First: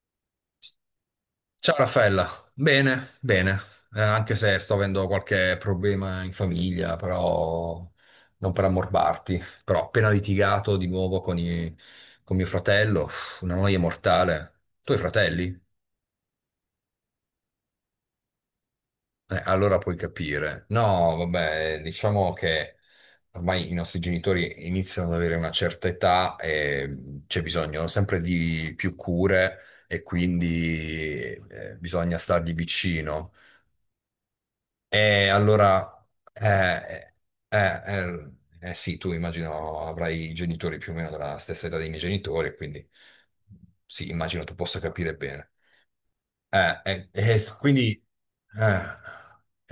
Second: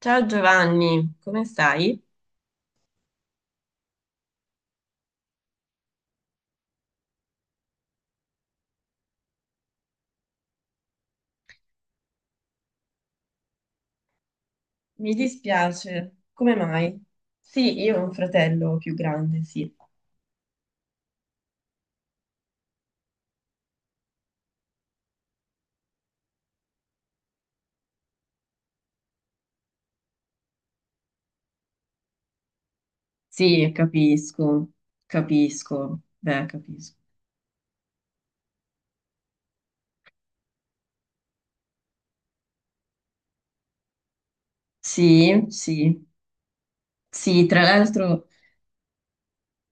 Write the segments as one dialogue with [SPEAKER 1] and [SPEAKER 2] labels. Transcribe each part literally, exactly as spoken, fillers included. [SPEAKER 1] Ciao Giovanni, come
[SPEAKER 2] Ciao
[SPEAKER 1] stai?
[SPEAKER 2] Raffaella, bene, bene, Eh, anche se sto avendo qualche problema in famiglia, però non per ammorbarti, però ho appena litigato di nuovo con, i- con mio fratello, uff, una noia mortale. Tu hai
[SPEAKER 1] Mi
[SPEAKER 2] fratelli?
[SPEAKER 1] dispiace, come mai? Sì, io ho un fratello più
[SPEAKER 2] Eh,
[SPEAKER 1] grande, sì.
[SPEAKER 2] allora puoi capire. No, vabbè, diciamo che ormai i nostri genitori iniziano ad avere una certa età e c'è bisogno sempre di più cure e quindi eh, bisogna stargli vicino.
[SPEAKER 1] Sì, capisco,
[SPEAKER 2] E
[SPEAKER 1] capisco,
[SPEAKER 2] allora,
[SPEAKER 1] beh, capisco.
[SPEAKER 2] eh, eh, eh, eh, eh, sì, tu immagino avrai i genitori più o meno della stessa età dei miei genitori, e quindi sì, immagino tu possa capire
[SPEAKER 1] Sì,
[SPEAKER 2] bene.
[SPEAKER 1] sì,
[SPEAKER 2] Eh, eh, eh,
[SPEAKER 1] sì,
[SPEAKER 2] s-
[SPEAKER 1] tra
[SPEAKER 2] quindi,
[SPEAKER 1] l'altro,
[SPEAKER 2] eh,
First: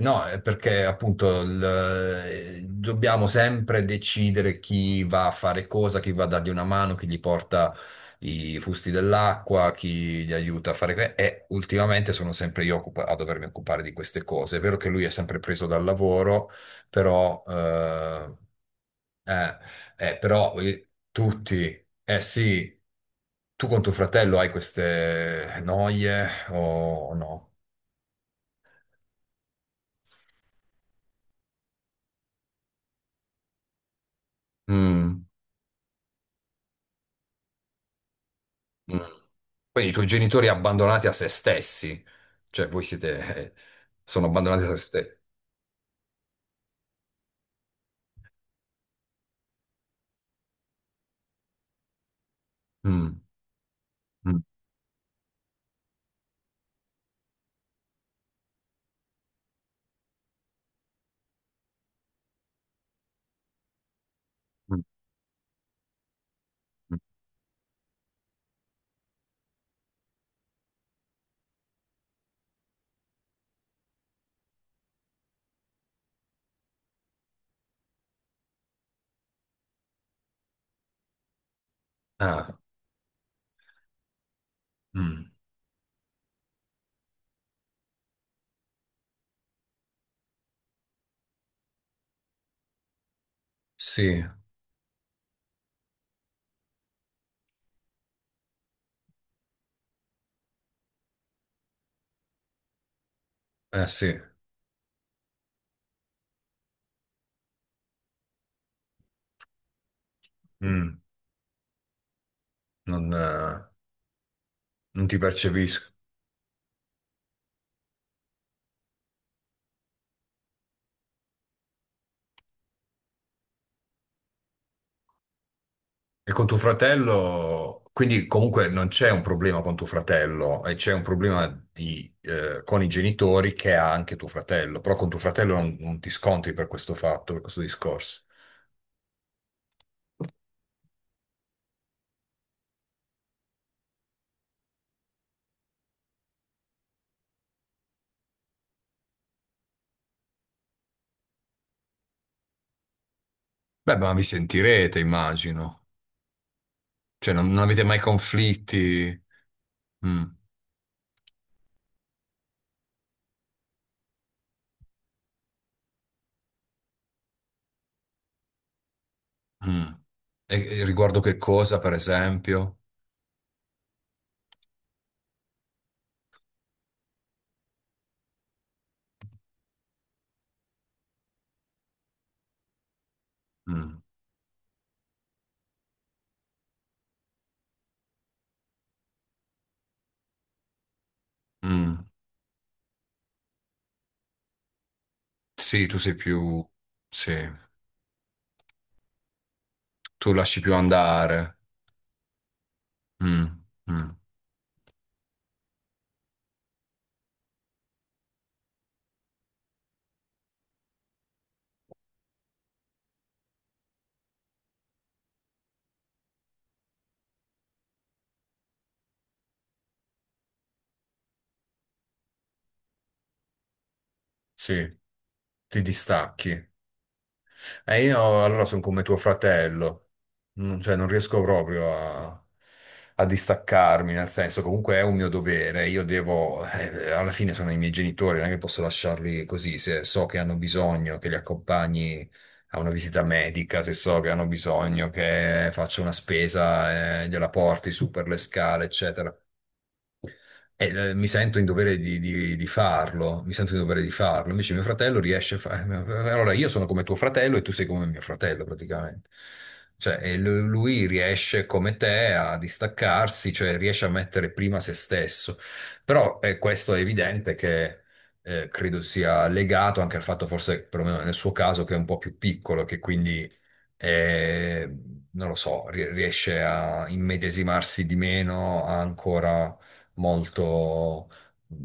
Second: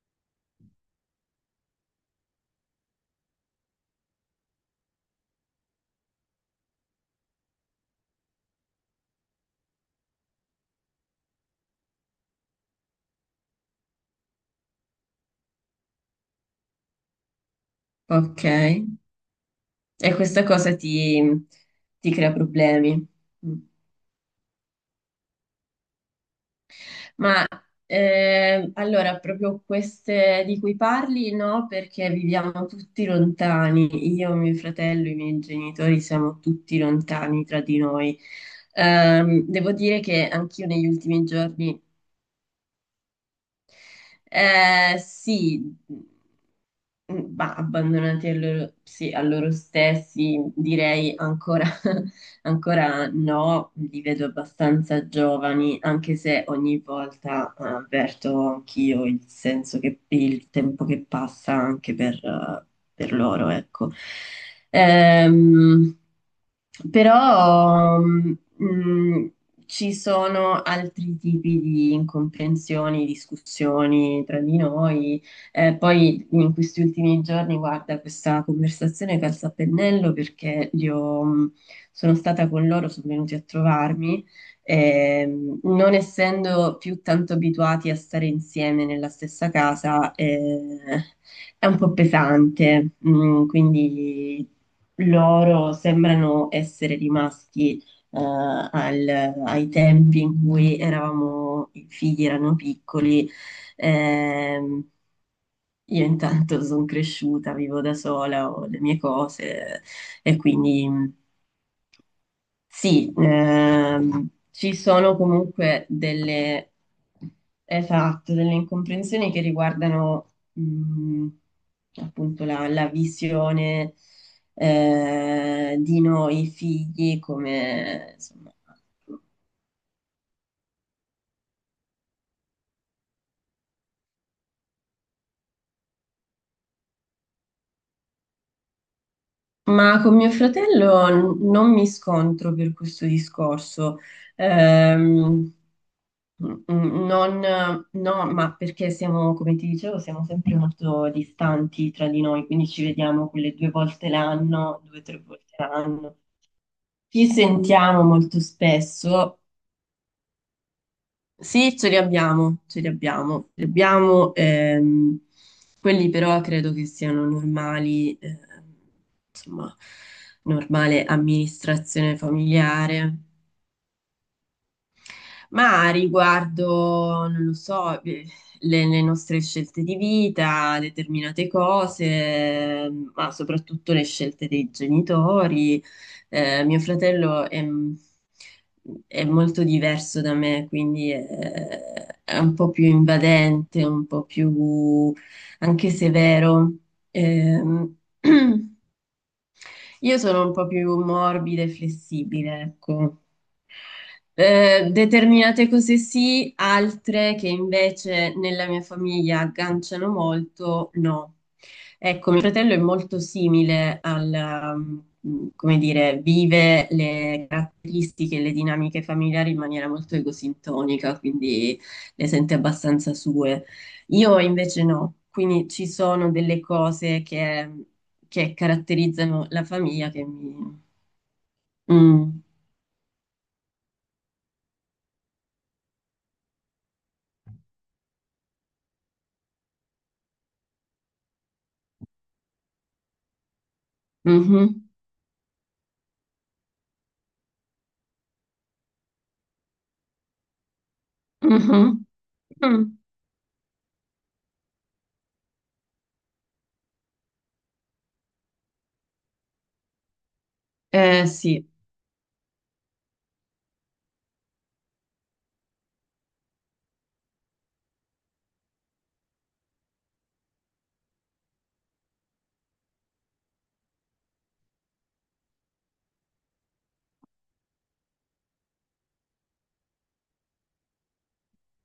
[SPEAKER 2] no, è perché appunto il- eh, dobbiamo sempre decidere chi va a fare cosa, chi va a dargli una mano, chi gli porta i fusti dell'acqua, chi gli aiuta a fare... que- E ultimamente sono sempre io occupa- a dovermi occupare di queste cose. È vero che lui è sempre preso dal lavoro, però eh,
[SPEAKER 1] ok, e
[SPEAKER 2] eh, eh,
[SPEAKER 1] questa
[SPEAKER 2] però
[SPEAKER 1] cosa
[SPEAKER 2] voglio-
[SPEAKER 1] ti,
[SPEAKER 2] tutti,
[SPEAKER 1] ti
[SPEAKER 2] eh
[SPEAKER 1] crea
[SPEAKER 2] sì,
[SPEAKER 1] problemi. Mm.
[SPEAKER 2] tu con tuo fratello hai queste noie o
[SPEAKER 1] Ma
[SPEAKER 2] no?
[SPEAKER 1] eh, allora, proprio queste di cui parli, no, perché viviamo tutti lontani. Io, mio fratello, i
[SPEAKER 2] Mm,
[SPEAKER 1] miei genitori siamo tutti lontani tra di noi.
[SPEAKER 2] mm.
[SPEAKER 1] Ehm, devo
[SPEAKER 2] Poi i
[SPEAKER 1] dire
[SPEAKER 2] tuoi
[SPEAKER 1] che
[SPEAKER 2] genitori
[SPEAKER 1] anch'io negli
[SPEAKER 2] abbandonati a
[SPEAKER 1] ultimi
[SPEAKER 2] se
[SPEAKER 1] giorni,
[SPEAKER 2] stessi, cioè voi siete, eh, sono abbandonati a se
[SPEAKER 1] eh,
[SPEAKER 2] stessi.
[SPEAKER 1] sì, mh, ma abbandonati a loro, sì, a loro stessi, direi ancora. Ancora
[SPEAKER 2] Mm,
[SPEAKER 1] no, li vedo
[SPEAKER 2] mm,
[SPEAKER 1] abbastanza giovani, anche se ogni volta eh, avverto anch'io il senso che il tempo che passa anche per, eh, per loro, ecco.
[SPEAKER 2] mm,
[SPEAKER 1] Ehm,
[SPEAKER 2] mm.
[SPEAKER 1] Però mh, ci sono altri tipi di incomprensioni, discussioni tra di noi. Eh, poi in questi ultimi giorni, guarda, questa conversazione calza a pennello perché li ho- mh, sono stata
[SPEAKER 2] Ah,
[SPEAKER 1] con loro, sono venuti a trovarmi.
[SPEAKER 2] mm.
[SPEAKER 1] Ehm, non essendo più tanto abituati a stare insieme nella stessa casa, eh, è un po' pesante, mm,
[SPEAKER 2] Sì,
[SPEAKER 1] quindi loro sembrano essere rimasti eh, al- ai tempi in cui eravamo, i figli erano piccoli.
[SPEAKER 2] eh sì,
[SPEAKER 1] Ehm, io intanto sono cresciuta, vivo da sola, ho le mie cose e
[SPEAKER 2] mm,
[SPEAKER 1] quindi...
[SPEAKER 2] non,
[SPEAKER 1] Sì,
[SPEAKER 2] eh,
[SPEAKER 1] ehm, ci
[SPEAKER 2] non ti
[SPEAKER 1] sono comunque
[SPEAKER 2] percepisco.
[SPEAKER 1] delle, esatto, delle incomprensioni che riguardano mh, appunto la, la visione eh, di
[SPEAKER 2] E con
[SPEAKER 1] noi
[SPEAKER 2] tuo
[SPEAKER 1] figli
[SPEAKER 2] fratello,
[SPEAKER 1] come,
[SPEAKER 2] quindi
[SPEAKER 1] insomma,
[SPEAKER 2] comunque non c'è un problema con tuo fratello, e c'è un problema di, eh, con i genitori che ha anche tuo fratello, però con tuo fratello non, non ti scontri per questo fatto, per questo discorso.
[SPEAKER 1] ma con mio fratello n- non mi scontro per questo discorso. Ehm, Mm, mm, Non, no, ma perché siamo, come ti dicevo, siamo sempre molto distanti tra di noi, quindi ci vediamo quelle due
[SPEAKER 2] Beh,
[SPEAKER 1] volte
[SPEAKER 2] ma vi
[SPEAKER 1] l'anno, due
[SPEAKER 2] sentirete,
[SPEAKER 1] o tre volte
[SPEAKER 2] immagino.
[SPEAKER 1] l'anno. Ci
[SPEAKER 2] Cioè, non, non avete mai
[SPEAKER 1] sentiamo molto
[SPEAKER 2] conflitti.
[SPEAKER 1] spesso,
[SPEAKER 2] Mm,
[SPEAKER 1] sì, ce li abbiamo, ce li abbiamo, ce li abbiamo, ehm, quelli però credo che siano normali, ehm, insomma,
[SPEAKER 2] mm. E, e
[SPEAKER 1] normale
[SPEAKER 2] riguardo che cosa, per
[SPEAKER 1] amministrazione
[SPEAKER 2] esempio?
[SPEAKER 1] familiare, ma riguardo, non lo so, eh, le, le nostre scelte di vita, determinate cose, eh, ma soprattutto
[SPEAKER 2] Mm,
[SPEAKER 1] le scelte dei genitori. Eh, mio fratello è, è molto diverso da me, quindi è,
[SPEAKER 2] mm.
[SPEAKER 1] è un po' più invadente, un po' più
[SPEAKER 2] Sì,
[SPEAKER 1] anche
[SPEAKER 2] tu sei più...
[SPEAKER 1] severo.
[SPEAKER 2] Sì,
[SPEAKER 1] Ehm, io
[SPEAKER 2] tu
[SPEAKER 1] sono un
[SPEAKER 2] lasci
[SPEAKER 1] po'
[SPEAKER 2] più
[SPEAKER 1] più
[SPEAKER 2] andare.
[SPEAKER 1] morbida e flessibile, ecco.
[SPEAKER 2] Mm, mm.
[SPEAKER 1] Eh, determinate cose sì, altre che invece nella mia famiglia agganciano molto, no. Ecco, mio fratello è molto simile al, um, come dire, vive le caratteristiche e le dinamiche familiari in maniera molto egosintonica, quindi le sente abbastanza sue. Io invece
[SPEAKER 2] Sì,
[SPEAKER 1] no, quindi
[SPEAKER 2] ti
[SPEAKER 1] ci sono
[SPEAKER 2] distacchi.
[SPEAKER 1] delle cose che,
[SPEAKER 2] E io
[SPEAKER 1] che
[SPEAKER 2] allora sono come tuo
[SPEAKER 1] caratterizzano la
[SPEAKER 2] fratello,
[SPEAKER 1] famiglia che
[SPEAKER 2] non,
[SPEAKER 1] mi...
[SPEAKER 2] cioè non riesco proprio
[SPEAKER 1] Mm.
[SPEAKER 2] a, a, distaccarmi, nel senso comunque è un mio dovere, io devo, eh, alla fine sono i miei genitori, non è che posso lasciarli così, se so che hanno bisogno che li accompagni a una visita medica, se so che hanno
[SPEAKER 1] Mhm.
[SPEAKER 2] bisogno che faccia una spesa, eh, gliela porti su per le scale, eccetera. E, eh, mi sento in dovere
[SPEAKER 1] Mhm.
[SPEAKER 2] di, di- di
[SPEAKER 1] Mm.
[SPEAKER 2] farlo, mi sento in dovere di farlo. Invece mio fratello riesce a fare... Allora io sono come tuo fratello e tu sei come mio fratello praticamente. Cioè, e lu- lui
[SPEAKER 1] Eh
[SPEAKER 2] riesce
[SPEAKER 1] sì,
[SPEAKER 2] come te a distaccarsi, cioè riesce a mettere prima se stesso. Però eh, questo è evidente che eh, credo sia legato anche al fatto, forse perlomeno nel suo caso, che è un po' più piccolo, che quindi e non lo so, ri- riesce a immedesimarsi di meno, ha ancora molto mh,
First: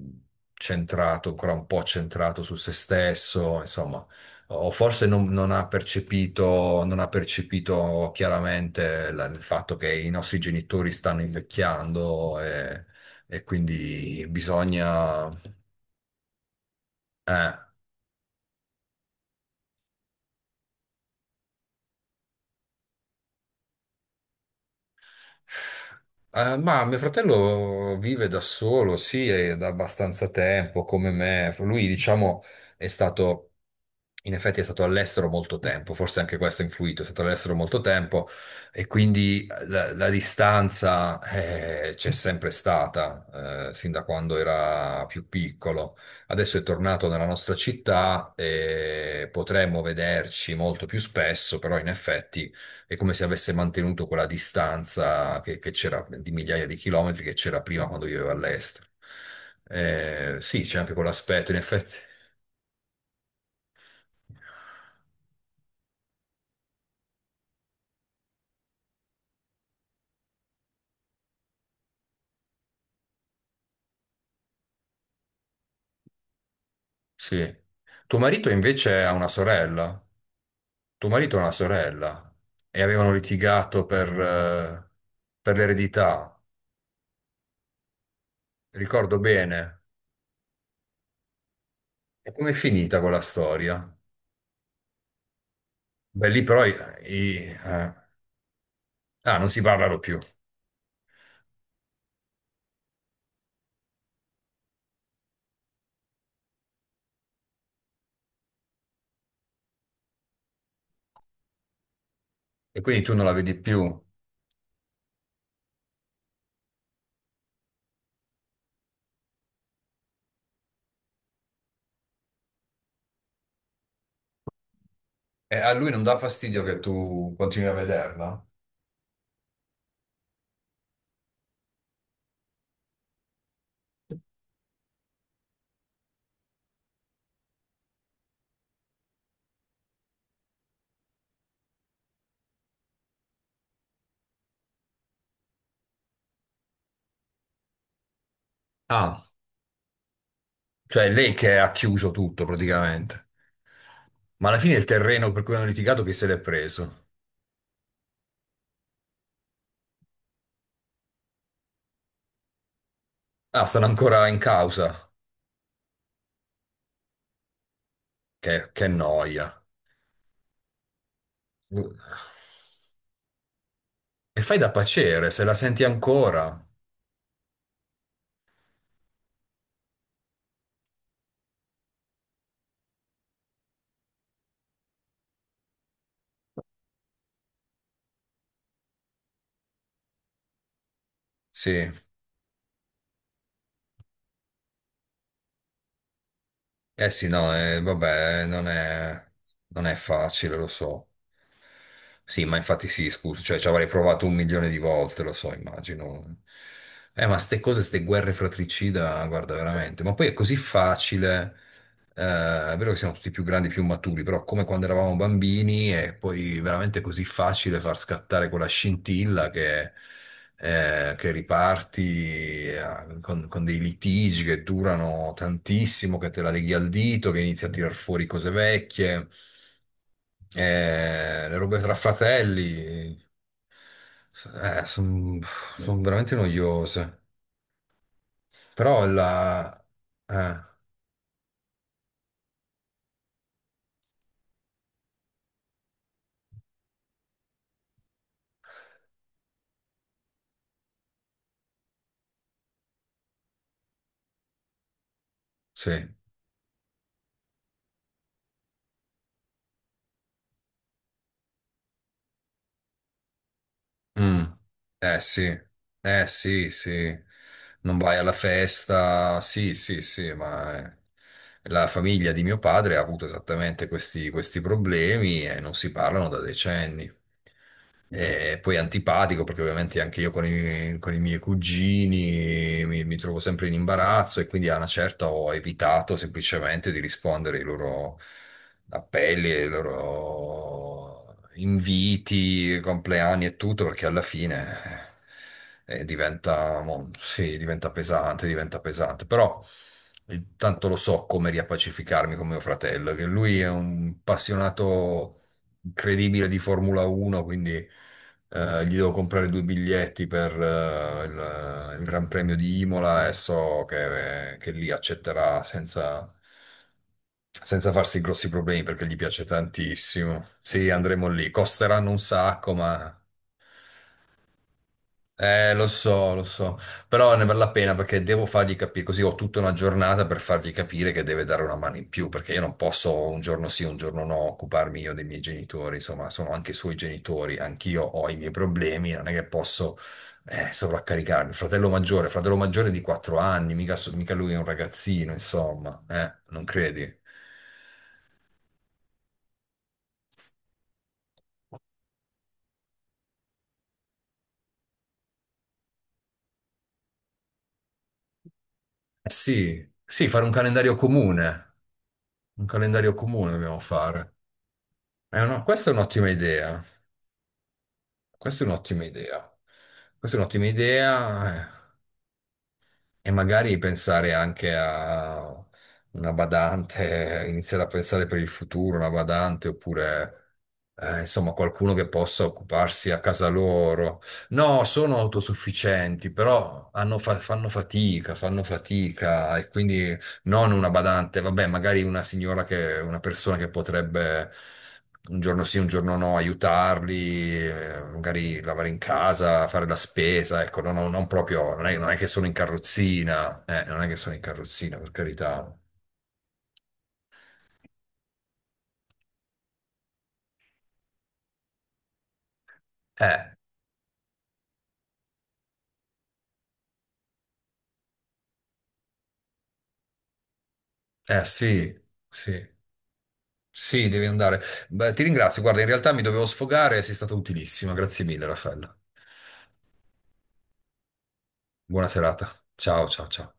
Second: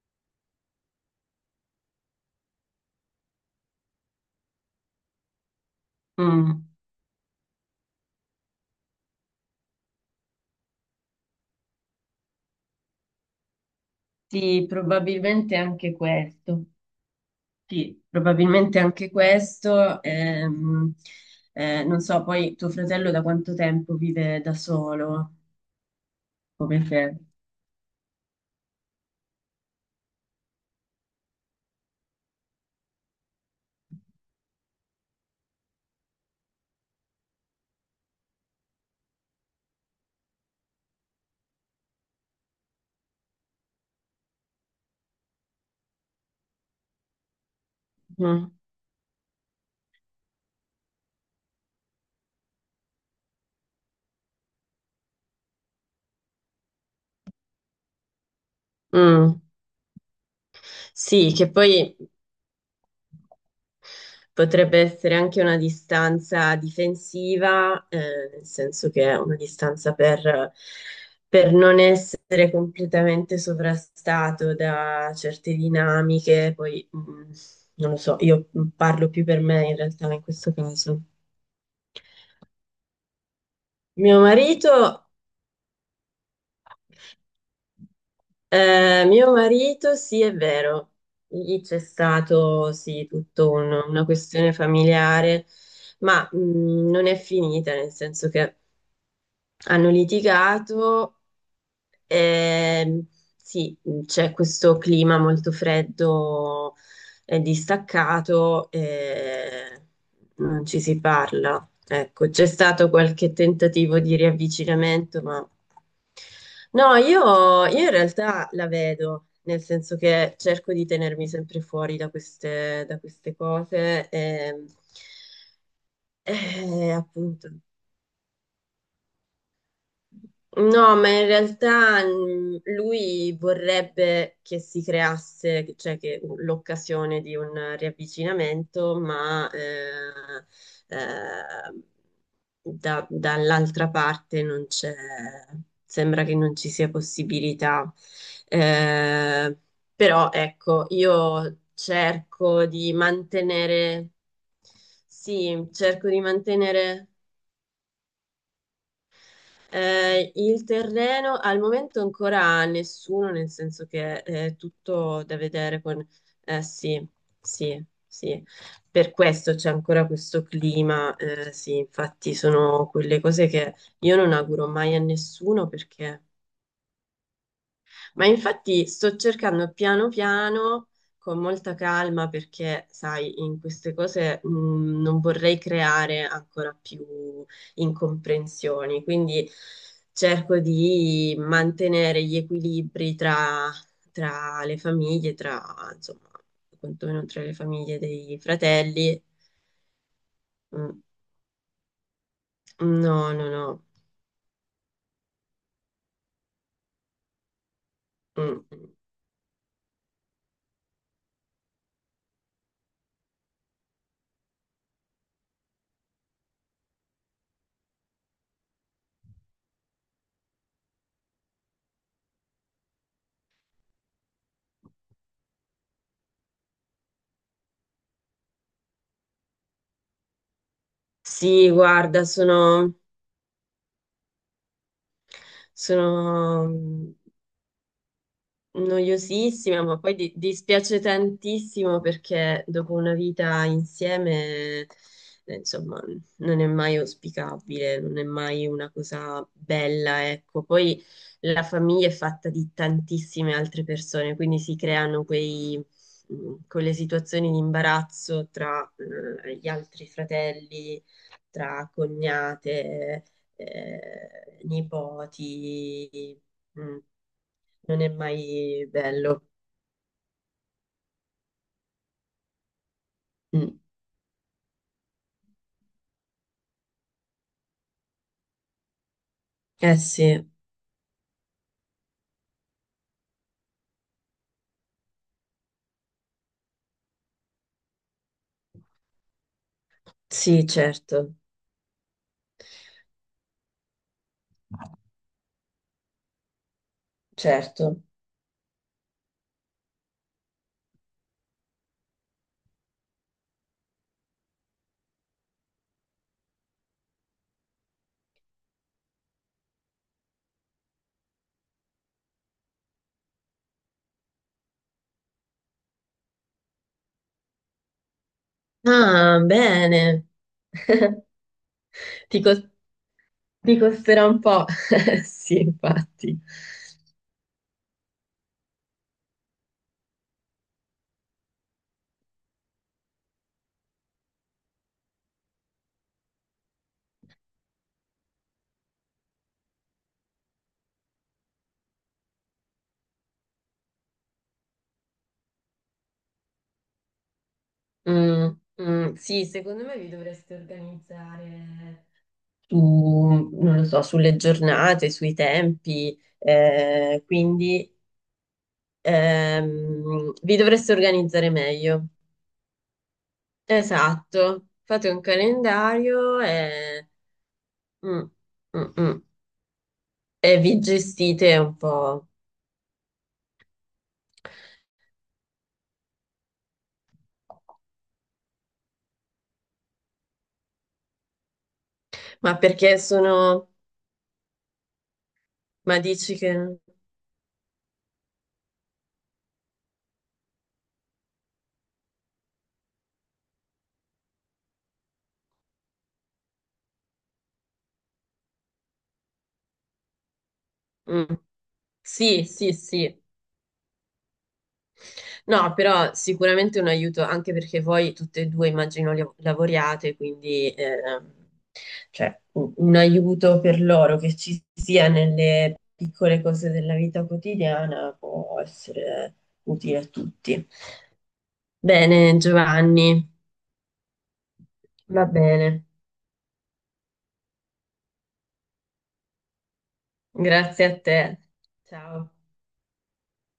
[SPEAKER 2] centrato, ancora un po' centrato su se stesso, insomma, o forse non, non ha
[SPEAKER 1] mm.
[SPEAKER 2] percepito, non ha percepito chiaramente la- il fatto che i nostri genitori stanno invecchiando e, e quindi
[SPEAKER 1] Sì,
[SPEAKER 2] bisogna...
[SPEAKER 1] probabilmente anche questo.
[SPEAKER 2] eh,
[SPEAKER 1] Sì, probabilmente anche questo. Ehm, eh, non so, poi tuo fratello da quanto tempo vive da solo?
[SPEAKER 2] Eh,
[SPEAKER 1] Come
[SPEAKER 2] ma mio
[SPEAKER 1] te?
[SPEAKER 2] fratello vive da solo, sì, è da abbastanza tempo, come me. Lui, diciamo, è stato, in effetti è stato all'estero molto tempo, forse anche questo ha influito, è stato all'estero molto tempo e quindi la, la distanza eh, c'è sempre stata, eh, sin da quando era più piccolo. Adesso è tornato nella nostra città
[SPEAKER 1] Mm.
[SPEAKER 2] e potremmo vederci molto più spesso, però in effetti è come se avesse mantenuto quella distanza che, che c'era di migliaia di chilometri che c'era prima quando viveva all'estero.
[SPEAKER 1] Mm.
[SPEAKER 2] Eh, sì, c'è anche
[SPEAKER 1] Sì, che
[SPEAKER 2] quell'aspetto, in effetti.
[SPEAKER 1] poi potrebbe essere anche una distanza difensiva, eh, nel senso che è una distanza per, per non essere completamente sovrastato da certe dinamiche. Poi, mh,
[SPEAKER 2] Sì.
[SPEAKER 1] non lo so,
[SPEAKER 2] Tuo marito
[SPEAKER 1] io
[SPEAKER 2] invece
[SPEAKER 1] parlo
[SPEAKER 2] ha
[SPEAKER 1] più
[SPEAKER 2] una
[SPEAKER 1] per me in
[SPEAKER 2] sorella.
[SPEAKER 1] realtà in questo caso.
[SPEAKER 2] Tuo marito ha una sorella e avevano litigato per,
[SPEAKER 1] Mio
[SPEAKER 2] eh,
[SPEAKER 1] marito,
[SPEAKER 2] per l'eredità.
[SPEAKER 1] eh,
[SPEAKER 2] Ricordo
[SPEAKER 1] Mio
[SPEAKER 2] bene.
[SPEAKER 1] marito, sì, è vero, lì c'è
[SPEAKER 2] E com'è
[SPEAKER 1] stato,
[SPEAKER 2] finita
[SPEAKER 1] sì,
[SPEAKER 2] quella
[SPEAKER 1] tutto un-
[SPEAKER 2] storia?
[SPEAKER 1] una questione familiare, ma
[SPEAKER 2] Beh, lì però i-
[SPEAKER 1] mh, non è
[SPEAKER 2] i-
[SPEAKER 1] finita, nel
[SPEAKER 2] eh,
[SPEAKER 1] senso che
[SPEAKER 2] ah, non si
[SPEAKER 1] hanno
[SPEAKER 2] parlano più
[SPEAKER 1] litigato, ehm, sì, c'è questo clima molto freddo e distaccato, e non ci si parla. Ecco, c'è
[SPEAKER 2] e
[SPEAKER 1] stato
[SPEAKER 2] quindi tu non la
[SPEAKER 1] qualche
[SPEAKER 2] vedi più.
[SPEAKER 1] tentativo di riavvicinamento, ma no, io, io in realtà la vedo, nel senso che cerco di tenermi sempre fuori da queste, da queste cose. E,
[SPEAKER 2] E a lui non dà fastidio che
[SPEAKER 1] e
[SPEAKER 2] tu
[SPEAKER 1] appunto.
[SPEAKER 2] continui a vederla?
[SPEAKER 1] No, ma in realtà mm, lui vorrebbe che si creasse, cioè che l'occasione di un riavvicinamento, ma eh, eh, da- dall'altra parte non c'è, sembra che non ci sia possibilità.
[SPEAKER 2] Ah,
[SPEAKER 1] Eh, però ecco,
[SPEAKER 2] cioè è lei che
[SPEAKER 1] io
[SPEAKER 2] ha chiuso tutto
[SPEAKER 1] cerco di
[SPEAKER 2] praticamente.
[SPEAKER 1] mantenere,
[SPEAKER 2] Ma alla fine il terreno per cui hanno
[SPEAKER 1] sì,
[SPEAKER 2] litigato
[SPEAKER 1] cerco
[SPEAKER 2] che
[SPEAKER 1] di
[SPEAKER 2] se l'è preso?
[SPEAKER 1] mantenere. Eh, il terreno al momento ancora nessuno, nel
[SPEAKER 2] Ah, stanno
[SPEAKER 1] senso che
[SPEAKER 2] ancora in
[SPEAKER 1] eh, è
[SPEAKER 2] causa.
[SPEAKER 1] tutto da vedere con... eh, sì, sì, sì.
[SPEAKER 2] Che, che
[SPEAKER 1] Per
[SPEAKER 2] noia.
[SPEAKER 1] questo c'è ancora questo clima, eh, sì,
[SPEAKER 2] E
[SPEAKER 1] infatti sono quelle cose che io non
[SPEAKER 2] fai
[SPEAKER 1] auguro
[SPEAKER 2] da
[SPEAKER 1] mai a
[SPEAKER 2] pacere, se la
[SPEAKER 1] nessuno
[SPEAKER 2] senti
[SPEAKER 1] perché
[SPEAKER 2] ancora.
[SPEAKER 1] ma infatti sto cercando piano piano, con molta calma, perché sai, in queste cose mh, non vorrei creare ancora più incomprensioni, quindi cerco di
[SPEAKER 2] Sì.
[SPEAKER 1] mantenere gli equilibri tra, tra le famiglie, tra, insomma,
[SPEAKER 2] Eh
[SPEAKER 1] quantomeno
[SPEAKER 2] sì,
[SPEAKER 1] tra
[SPEAKER 2] no,
[SPEAKER 1] le
[SPEAKER 2] eh,
[SPEAKER 1] famiglie dei
[SPEAKER 2] vabbè, non
[SPEAKER 1] fratelli.
[SPEAKER 2] è, non è facile, lo
[SPEAKER 1] Mm,
[SPEAKER 2] so. Sì, ma infatti sì,
[SPEAKER 1] no,
[SPEAKER 2] scusa,
[SPEAKER 1] no,
[SPEAKER 2] cioè ci
[SPEAKER 1] no.
[SPEAKER 2] avrei provato un milione di volte, lo so, immagino. Eh, ma ste cose, ste guerre
[SPEAKER 1] Mm. Mm.
[SPEAKER 2] fratricida, guarda, veramente. Ma poi è così facile, eh, è vero che siamo tutti più grandi, più maturi, però come quando eravamo bambini è poi veramente così facile far scattare quella scintilla che eh, che riparti eh, con, con dei litigi che durano tantissimo, che te la leghi al dito, che inizi a tirar fuori cose vecchie, eh, le
[SPEAKER 1] Sì,
[SPEAKER 2] robe tra
[SPEAKER 1] guarda, sono,
[SPEAKER 2] fratelli, sono veramente
[SPEAKER 1] sono
[SPEAKER 2] noiose. Però la...
[SPEAKER 1] noiosissima, ma poi di-
[SPEAKER 2] eh,
[SPEAKER 1] dispiace tantissimo perché dopo una vita insieme, eh, insomma, non è mai auspicabile, non è mai una cosa bella, ecco. Poi la famiglia è fatta di tantissime altre persone, quindi si creano quei,
[SPEAKER 2] sì.
[SPEAKER 1] mh, quelle situazioni di imbarazzo tra, eh, gli altri fratelli, tra cognate,
[SPEAKER 2] Mm.
[SPEAKER 1] eh,
[SPEAKER 2] Eh sì, eh
[SPEAKER 1] nipoti.
[SPEAKER 2] sì,
[SPEAKER 1] Mm.
[SPEAKER 2] sì, non
[SPEAKER 1] Non è
[SPEAKER 2] vai alla
[SPEAKER 1] mai
[SPEAKER 2] festa,
[SPEAKER 1] bello.
[SPEAKER 2] sì, sì, sì, ma eh, la famiglia di mio padre ha avuto
[SPEAKER 1] Mm.
[SPEAKER 2] esattamente questi, questi problemi e non si parlano da decenni. E poi antipatico perché
[SPEAKER 1] Eh
[SPEAKER 2] ovviamente anche
[SPEAKER 1] sì,
[SPEAKER 2] io con i, con i miei cugini mi, mi trovo sempre in imbarazzo e quindi a una certa ho evitato semplicemente di rispondere ai loro appelli, ai
[SPEAKER 1] sì,
[SPEAKER 2] loro
[SPEAKER 1] certo,
[SPEAKER 2] inviti, compleanni e tutto perché alla fine eh, eh, diventa, mo- sì, diventa
[SPEAKER 1] certo.
[SPEAKER 2] pesante, diventa pesante. Però eh, tanto lo so come riappacificarmi con mio fratello, che lui è un appassionato incredibile di Formula uno, quindi eh, gli devo comprare due biglietti per eh, il, eh, il Gran Premio di Imola e so che, che lì accetterà senza, senza farsi grossi problemi perché gli
[SPEAKER 1] Ah,
[SPEAKER 2] piace
[SPEAKER 1] bene.
[SPEAKER 2] tantissimo. Sì, andremo lì. Costeranno un
[SPEAKER 1] Ti, cos-
[SPEAKER 2] sacco, ma
[SPEAKER 1] Ti costerà un po'. Sì,
[SPEAKER 2] eh, lo so,
[SPEAKER 1] infatti.
[SPEAKER 2] lo so, però ne vale la pena perché devo fargli capire, così ho tutta una giornata per fargli capire che deve dare una mano in più, perché io non posso un giorno sì, un giorno no occuparmi io dei miei genitori, insomma, sono anche i suoi genitori, anch'io ho i miei problemi, non è che posso eh, sovraccaricarmi. Fratello maggiore, fratello maggiore di quattro anni, mica, so- mica lui è un ragazzino, insomma, eh, non credi? Eh,
[SPEAKER 1] Mm, mm, sì, secondo me vi dovreste organizzare su, non lo so, sulle giornate, sui tempi, eh, quindi
[SPEAKER 2] sì, sì,
[SPEAKER 1] ehm,
[SPEAKER 2] fare un
[SPEAKER 1] vi dovreste
[SPEAKER 2] calendario
[SPEAKER 1] organizzare
[SPEAKER 2] comune,
[SPEAKER 1] meglio.
[SPEAKER 2] un calendario comune dobbiamo fare.
[SPEAKER 1] Esatto, fate un
[SPEAKER 2] Eh, no, questa è un'ottima
[SPEAKER 1] calendario
[SPEAKER 2] idea.
[SPEAKER 1] e... mm,
[SPEAKER 2] Questa è
[SPEAKER 1] mm,
[SPEAKER 2] un'ottima
[SPEAKER 1] mm.
[SPEAKER 2] idea. Questa è
[SPEAKER 1] E
[SPEAKER 2] un'ottima
[SPEAKER 1] vi gestite
[SPEAKER 2] idea
[SPEAKER 1] un
[SPEAKER 2] eh,
[SPEAKER 1] po'.
[SPEAKER 2] e magari pensare anche a una badante, eh, iniziare a pensare per il futuro, una badante oppure eh, insomma qualcuno che possa
[SPEAKER 1] Ma perché
[SPEAKER 2] occuparsi a casa
[SPEAKER 1] sono...
[SPEAKER 2] loro. No, sono
[SPEAKER 1] Ma
[SPEAKER 2] autosufficienti,
[SPEAKER 1] dici che...
[SPEAKER 2] però hanno fa- fanno fatica, fanno fatica e quindi non una badante, vabbè, magari una signora che, una persona che potrebbe un giorno sì, un giorno no, aiutarli, eh, magari lavare in casa, fare la spesa, ecco, non, non
[SPEAKER 1] Mm.
[SPEAKER 2] proprio, non è, non è che
[SPEAKER 1] Sì,
[SPEAKER 2] sono in
[SPEAKER 1] sì, sì.
[SPEAKER 2] carrozzina, eh, non è che sono in carrozzina, per
[SPEAKER 1] No,
[SPEAKER 2] carità.
[SPEAKER 1] però sicuramente un aiuto, anche perché voi tutte e due immagino li- lavoriate, quindi ehm, cioè, un un
[SPEAKER 2] Eh,
[SPEAKER 1] aiuto per loro che ci sia nelle piccole cose della vita quotidiana può essere utile a tutti.
[SPEAKER 2] eh, sì,
[SPEAKER 1] Bene,
[SPEAKER 2] sì.
[SPEAKER 1] Giovanni,
[SPEAKER 2] Sì, devi andare. Beh, ti
[SPEAKER 1] va
[SPEAKER 2] ringrazio. Guarda,
[SPEAKER 1] bene.
[SPEAKER 2] in realtà mi dovevo sfogare, sei stata utilissima. Grazie mille, Raffaella.
[SPEAKER 1] Grazie a te.
[SPEAKER 2] Buona
[SPEAKER 1] Ciao.
[SPEAKER 2] serata. Ciao, ciao, ciao.